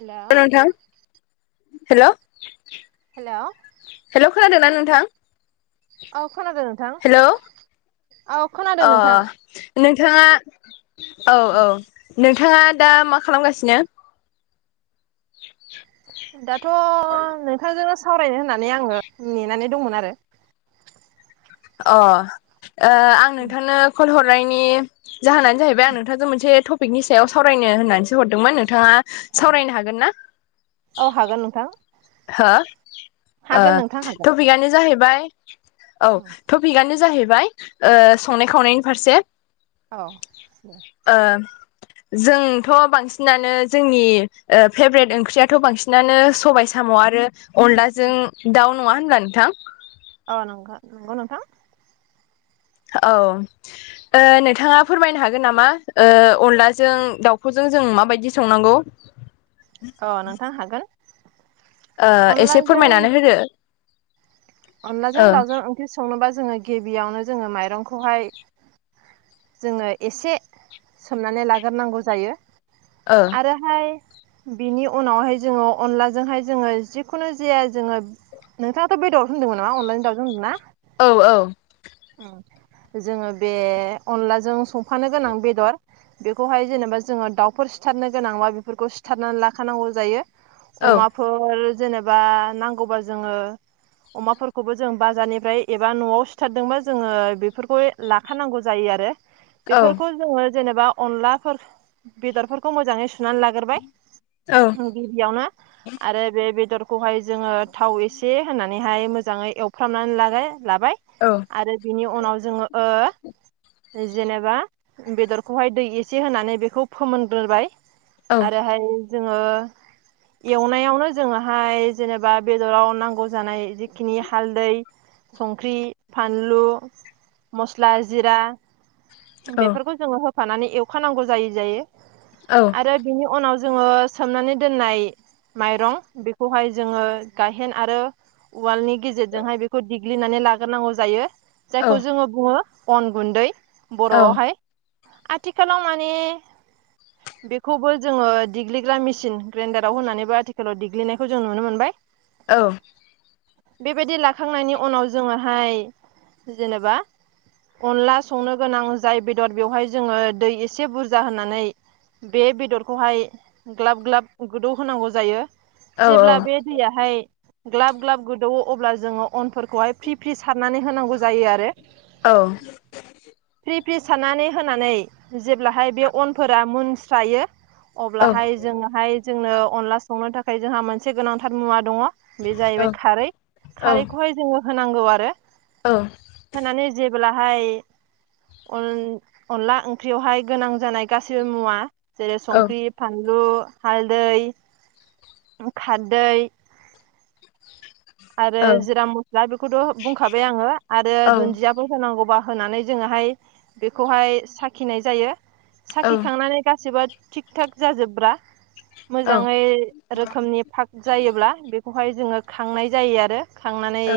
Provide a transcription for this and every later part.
हेल' नोंथां हेल'। हेल'। हेल' खोनादोंना नोंथां। औ खोनादों। नोंथां हेल' औ खोनादों अ। नोंथां नोंथाङा औ औ नोंथाङा दा मा खालामगासिनो? दाथ' नोंथांजोंनो सावरायनो होननानै आङो नेनानै दंमोन आरो। अ आं नोंथांनो कल हरनायनि जाहोनानो जाहैबाय आं नोंथांजों मोनसे टपिकनि सायाव सावरायनो होननानैसो हरदोंमोन नोंथाङा सावरायनो हागोन ना? औ हागोन नोंथां। हो हागोन नोंथां हागोन टपिकआनो जाहैबाय औ। टपिकआनो जाहैबाय संनाय खावनायनि फारसे। औ ओ जोंथ' बांसिनानो जोंनि फेभ्रेट ओंख्रियाथ' बांसिनानो सबाइ जों साम' आरो अनलाजों दाउ नङा होनब्ला नोंथां। अ नंगौ नंगौ नोंथां औ नोंथाङा फोरमायनो हागोन नामा अनलाजों दाउखौजों जों माबायदि संनांगौ। अ नोंथां हागोन। एसे अनलाजों फोरमायनानै होदो। अनलाजों ओ दाउजों ओंख्रि संनोबा जोङो गिबियावनो जोङो माइरंखौहाय जोङो एसे सोमनानै लाग्रोनांगौ जायो। ओ आरोहाय बिनि उनावहाय जोङो अनलाजोंहाय जोङो जिखुनु जाया जोङो नोंथाङाथ' बेदर होनदोंमोन नामा अनलानि दावजों होनदोंना? औ औ। जोङो बे अनलाजों संफानो गोनां बेदर बेखौहाय जेनेबा जोङो दाउफोर सिथारनो गोनांबा बेफोरखौ सिथारनानै लाखानांगौ जायो। औ अमाफोर जेनेबा नांगौबा जोङो अमाफोरखौबो जों बाजारनिफ्राय एबा न'आव सिथारदोंमोन जोङो बेफोरखौ लाखानांगौ जायो आरो। बेफोरखौ जोङो जेनेबा अनलाफोर बेदरफोरखौ मोजाङै सुनानै लाग्रोबाय। औ गिबियावनो आरो बे बेदरखौहाय जोङो थाव एसे होनानैहाय मोजाङै एवफ्रामनानै ला लाबाय। औ। आरो बिनि उनाव जोङो जेनेबा बेदरखौहाय दै एसे होनानै बेखौ फोमोनग्रोबाय। औ आरोहाय जोङो एवनायावनो जोङोहाय जेनेबा बेदराव नांगौ जानाय जिखिनि हालदै संख्रि फानलु मस्ला जिरा बेफोरखौ जोङो होफानानै एवखानांगौ जायै जायो औ आरो बिनि उनाव जोङो सोमनानै दोननाय माइरं बेखौहाय जोङो गायहेन आरो वालनि गेजेरजोंहाय बेखौ देग्लिनानै लाग्रोनांगौ जायो औ जायखौ जोङो बुङो अन गुन्दै औ बर'आवहाय आथिखालाव माने [inaudible] बेखौबो जोङो देग्लिग्रा मेसिन ग्राइडाराव होनानैबो आथिखालाव देग्लिनायखौ जों नुनो मोनबाय औ बेबायदि लाखांनायनि उनाव जोङोहाय जेनेबा अनला संनो गोनां जाय बेदर बेवहाय जोङो दै एसे बुरजा होनानै बे बेदरखौहाय ग्लाब ग्लाब गोदौ होनांगौ जायो औ जेब्ला बे दैयाहाय। ग्लाब ग्लाब गोदौवो अब्ला जोङो अनफोरखौहाय फ्रि फ्रि सारनानै होनांगौ जायो आरो। औ। फ्रि फ्रि सारनानै होनानै जेब्लाहाय बे अनफोरा मोनस्रायो। अब्लाहाय जोंहाय जोंनो अनला संनो थाखाय जोंहा मोनसे गोनांथार मुवा दङ'। बे जाहैबाय खारै खारैखौहाय जोङो होनांगौ आरो। ओ। होनानै जेब्लाहाय। अन-अनला ओंख्रियावहाय गोनां जानाय गासिबो मुवा जेरै संख्रि। फानलु हालदै खारदै। आरो जिरा मस्ला बेखौथ' बुंखाबाय आङो आरो दुन्दिया। होनांगौबा होनानै जोङोहाय बेखौहाय साखिनाय जायो। साखिखांनानै गासिबो थिग थाक जाजोब्रा मोजाङै। रोखोमनि पाक जायोब्ला बेखौहाय जोङो खांनाय जायो आरो खांनानै। औ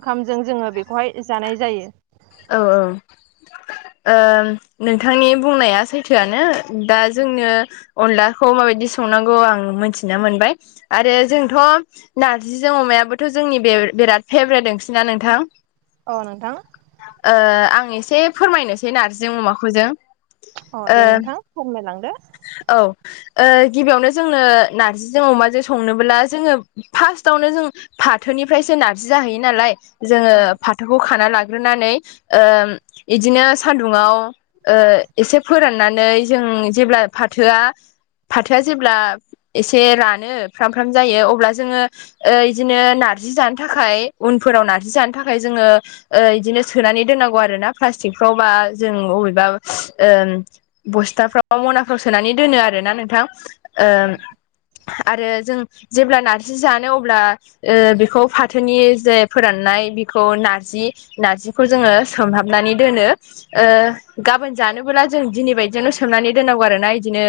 ओंखामजों जोङो बेखौहाय जानाय जायो। औ औ ओ नोंथांनि बुंनाया सैथोआनो। दा जोंनो अनलाखौ माबायदि संनांगौ आं मोनथिना मोनबाय। आरो जोंथ' नारजिजों अमायाबोथ' जोंनि बे बेराद फेभरेट ओंख्रिना नोंथां। औ नोंथां। ओ आं एसे फोरमायनोसै नारजिजों अमाखौजों। अ दे नोंथां फोरमायलांदो। औ ओ गिबियावनो जोंनो नारजिजों अमाजों संनोबोब्ला जोङो। फार्स्टआवनो जों फाथोनिफ्रायसो नारजि जाहैयो नालाय जोङो औ फा थोखौ खाना लाग्रोनानै ओ बिदिनो सानदुङाव। ओ एसे फोराननानै जों जेब्ला फाथोआ फाथोआ जेब्ला। एसे रानो फ्राम फ्राम जायो अब्ला जोङो। ओ एदिनो नार्जि जानो थाखाय उनफोराव नार्जि जानो थाखाय जोङो। ओ एदिनो सोनानै दोननांगौ आरो ना प्लास्टिकफ्राव बा जों अबेबा ओ। बस्थाफ्राव मनाफ्राव सोनानै दोनो आरोना नोंथां औ ओ आरो जों जेब्ला नारजि जानो अब्ला। ओ बेखौ फाथोनि जे फोराननाय बेखौ नारजि। नारजिखौ जोङो सोमहाबनानै दोनो ओ गाबोन जानोबोला जों दिनै बायदियावनो सो सोमनानै दोननांगौ आरो ना इदिनो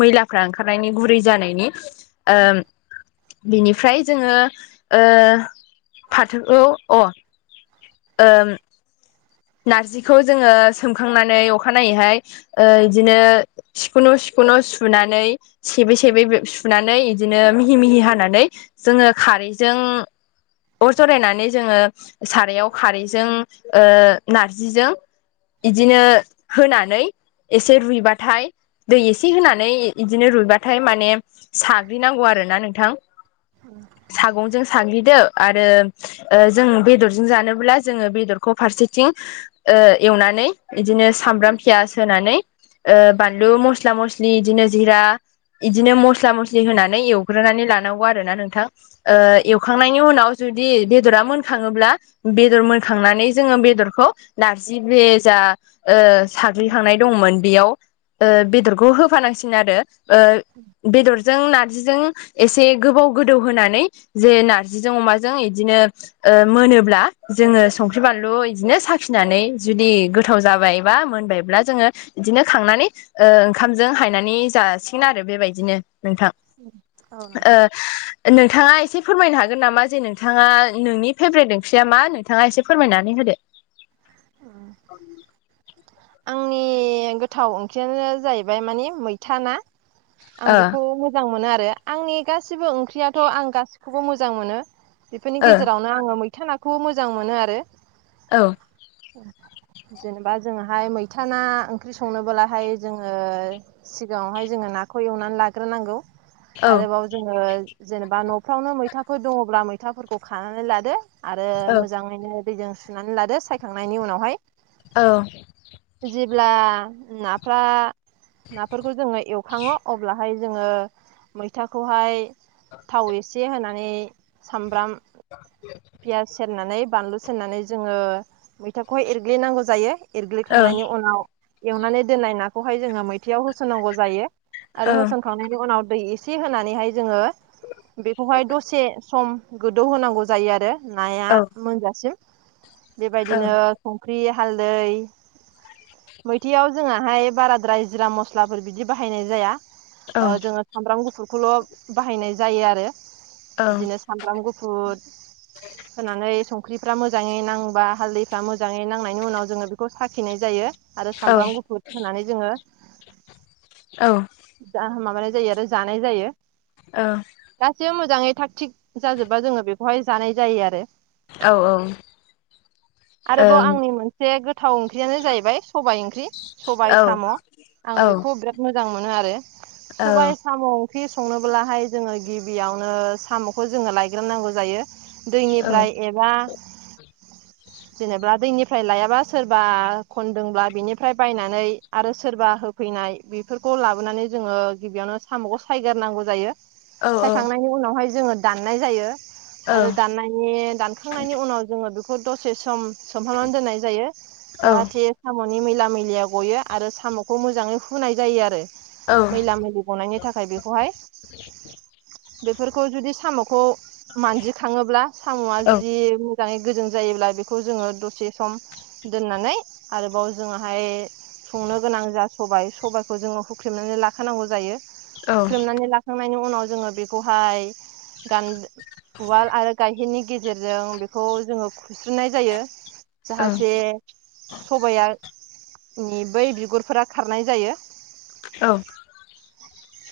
मैलाफ्रा ओंखारनायनि गुरै जानायनि। ओम। बिनिफ्राय जोङो ओ फाथो औ अ। ओम। नारजिखौ जोङो सोमखांनानै अखानायैहाय ओ इदिनो। सिखुन' सिखुन' सुनानै। सेबै सेबै सुनानै इदिनो मिहि मिहि हानानै जोङो खारैजों अर जरायनानै जोङो सारायाव खारैजों ओ नारजिजों इदिनो होनानै एसे रुइबाथाय दै एसे होनानै इदिनो रुइबाथाय माने साग्लिनांगौ आरोना नोंथां। सागंजों साग्लिदो आरो जों बेदरजों जानोब्ला जोङो बेदरखौ फारसेथिं ओ एवनानै बिदिनो सामब्राम पियास होनानै ओ बानलु मस्ला मस्लि इदिनो जिरा इदिनो मस्ला मस्लि होनानै एवग्रोनानै लानांगौ आरो ना नोंथां। ओ एवखांनायनि उनाव जुदि बेदरा मोनखाङोब्ला बेदर मोनखांनानै जोङो बेदरखौ नारजि ब्रेजा ओ साग्लिखांनाय दंमोन बेयाव ओ बेदरखौ होफानांसिन आरो। ओ बेदरजों नारजिजों एसे गोबाव गोदौ होनानै जे नारजिजों अमाजों इदिनो मोनोब्ला जोङो संख्रि बानलु बिदिनो साखिनानै जुदि गोथाव जाबाय बा मोनबाय अब्ला जोङो बिदिनो खांनानै ओ ओंखामजों हायनानै जासिगोन आरो बेबायदिनो नोंथां। औ ओ नोंथां नोंथाङा एसे फोरमायनो हागोन नामा? जे नोंथाङा नोंनि फेभ्रेट ओंख्रिया मा नोंथाङा एसे फोरमायनानै होदो। [inaudible] आंनि गोथाव ओंख्रियानो जाहैबाय मानि मैथा ना। आं ओ बेखौ म मोजां मोनो आरो। आंनि गासिबो ओंख्रियाथ' आं गासिखौबो मोजां मोनो बेफोरनि ओ गेजेराव आङो मैथा नाखौबो मोजां मोनो आरो। औ। जेनेबा जोंहा ओमफ्राय मैथा ना ओंख्रि संनोबोलाहाय जोङो सिगाङावहाय जोङो नाखौ एवनानै लाग्रोनांगौ। औ आरोबाव जोङो जेनेबा न'फ्रावनो मैथाफोर दङब्ला मैथाफोरखौ खानानै लादो। आरो मोजाङैनो दैजों सुनानै लादो सायखांनायनि उनावहाय। औ। जेब्ला नाफ्रा नाफोरखौ जोङो एवखाङो अब्लाहाय जोङो मैथाखौहाय थाव एसे होनानै सामब्राम [unintelligible] पियास सेरनानै बानलु सेरनानै जोङो मैथाखौहाय एरग्लिनांगौ जायो एरल्गि खांनायनि उनाव एवनानै दोननाय नाखौहाय जोंङो ओंख्रियाव होसननांगौ जायो। आरो होसन खांनायनि उनाव दै एसे होनानैहाय जोङो बेखौहाय दसे सम गोदौ होनांगौ जायो आरो नाया औ मोनजासिम बेबायदिनो संख्रि हालदै [inaudible] मैथाययाव जोंहाहाय बाराद्राय जिरा मस्लाफोर बिदि बाहायनाय जाया। औ ओ जोङो सामब्राम गुफुरखौल' बाहायनाय जायो आरो। औ बिदिनो सामब्राम गुफुर होनानै संख्रिफ्रा मोजाङै नांबा हाल्दैफ्रा मोजाङै नांनायनि उनाव जोङो बेखौ साखिनाय जायो आरो सामब्राम गुफुर होनानै जोङो औ। जा माबानाय जायो आरो जानाय जायो। औ। गासिबो मोजाङै थाग थिग जाजोबबा जोङो बेखौहाय जानाय जायो आरो। औ [unintelligible] ओम औ आरोबाव आंनि मोनसे गोथ थाव ओंख्रियानो जाहैबाय सबाइ ओंख्रि सबाइ साम' आं औ बेखौ बिराद मोजां मोनो आरो सबाइ साम ख्रि संनोब्लाहाय जोङो गिबियावनो साम'खौ जोङो लायग्रोननांगौ जायो। दैनिफ्राय एबा जेनेबा दैनिफ्राय लायाबा सोरबा खनदोंब्ला बिनिफ्राय बायनानै आरो सोरबा होफैनाय [unintelligible] बेफोरखौ लाबोनानै जोङो गिबियावनो साम'खौ सायगार नांगौ जायो। सायखांनायनि उनावहाय जोङो दाननाय जायो आरो दाननायनि दान खांनायनि उनाव जोङो बेखौ दसे सम सोमहनानै दोननाय जायो औ जाहाथे साम'नि मैला मैलया गयो आरो साम'खौ मोजाङै हुनाय जायो आरो औ मैला मैलि गनायनि नि थाखाय बेखौहाय बेफोरखौ जुदि साम'खौ मानजिखाङोब्ला साम'आ जुदि मोजाङै गोजों जायोब्ला बेखौ जोङो दसे सम दोननानै आरोबाव जोङाहाय संनो गोनां जा सबाय सबायखौ जोङो हुख्रेमनानै लाखानांगौ जायो। हुख्रेमनानै लाखांनायनि उनाव जोङो बेखौहाय गान वाल आरो गाहेनि गे जेरजों बेखौ जोङो खुस्रुनाय जायो जाहाथे सबाया नि बै बिगुरफोरा खारनाय जायो। औ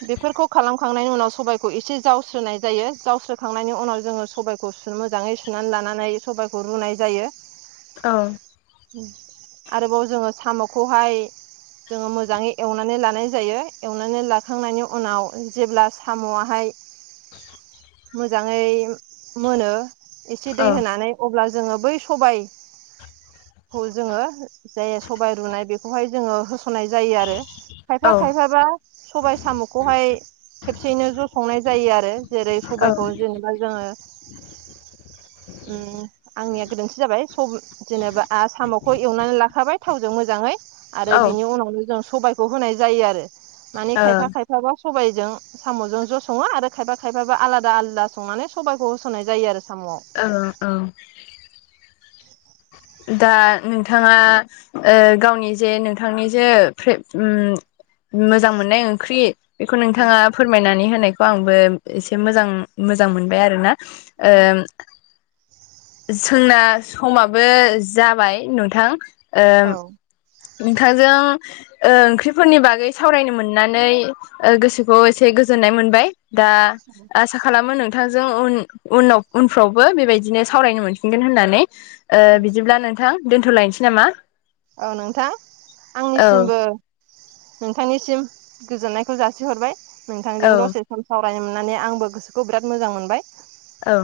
बेफोरखौ खालामखांनायनि उनाव सबाइखौ एसे जावस्रोनाय जायो जावस्रोखांनायनि उनाव जोङो सबायखौ गु मोजाङै सुनानै लानानै सबाइखौ रुनाय जायो औ आरोबाव जोङो साम'खौहाय जोङो मोजाङै एवनानै लानाय जायो एवनानै लाखांनायनि उनाव जेब्ला साम'आहाय मोजाङै मोनो एसे दै होनानै अब्ला जोङो बै सबाय खौ जोङो जाय सबाय रुनाय बेखौहाय जोङो होस'नाय जायो आरो खायफा खायफाबा सबाइ साम'खौहाय खेबसेयैनो ज' संनाय जायो आरो जेरै सबाइखौ जों जोङो उम आंनिया गोरोन्थि जाबाय स जेनेबा आं साम'खौ एवनानै लाखाबाय थावजों मोजाङै आरो ओ बिनि उनावनो जों सबाय खौ होनाय जायो आरो मानि खायफा खायफाबा सबायजों साम'जों ज' सङो आरो खायफा खायफाबो आलादा आलादा संनानै सबाइखौ होस'नाय जायो आरो साम'आव औ औ दा नोंथाङा ओ गावनि जे नोंथांनि जे [unintelligible] उम मोजां मोननाय ओंख्रि बेखौ नोंथाङा फोरमायनानै होनायखौ आंबो एसे मोजां मोजां मोनबाय आरो ना ओ औ जोंना समाबो जाबाय नोंथां ओ औ नोंथांजों ओ ओंख्रिफोरनि बागै सावरायनो मोननानै ओ गोसोखौ एसे गोजोननाय मोनबाय। दा [unintelligible] आसा खालामो नोंथांजों उन-उनाव उनफ्रावबो बेबायदिनो सावरायनो मोनफिनगोन होननानै। ओ बिदिब्ला नोंथां दोन्थ'लायनोसै नामा? औ नोंथां औ आंनिसिमबो नोंथांनिसिम गोजोननायखौ जासिहरबाय औ नोंथांजों दसे सावरायनो मोननानै आंबो गोसोखौ बिराद मोजां मोनबाय। औ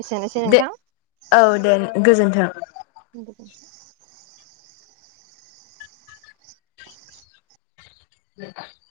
एसेनोसै दे नोंथां औ दे गोजोन्थों। [unintelligible] [unintelligible]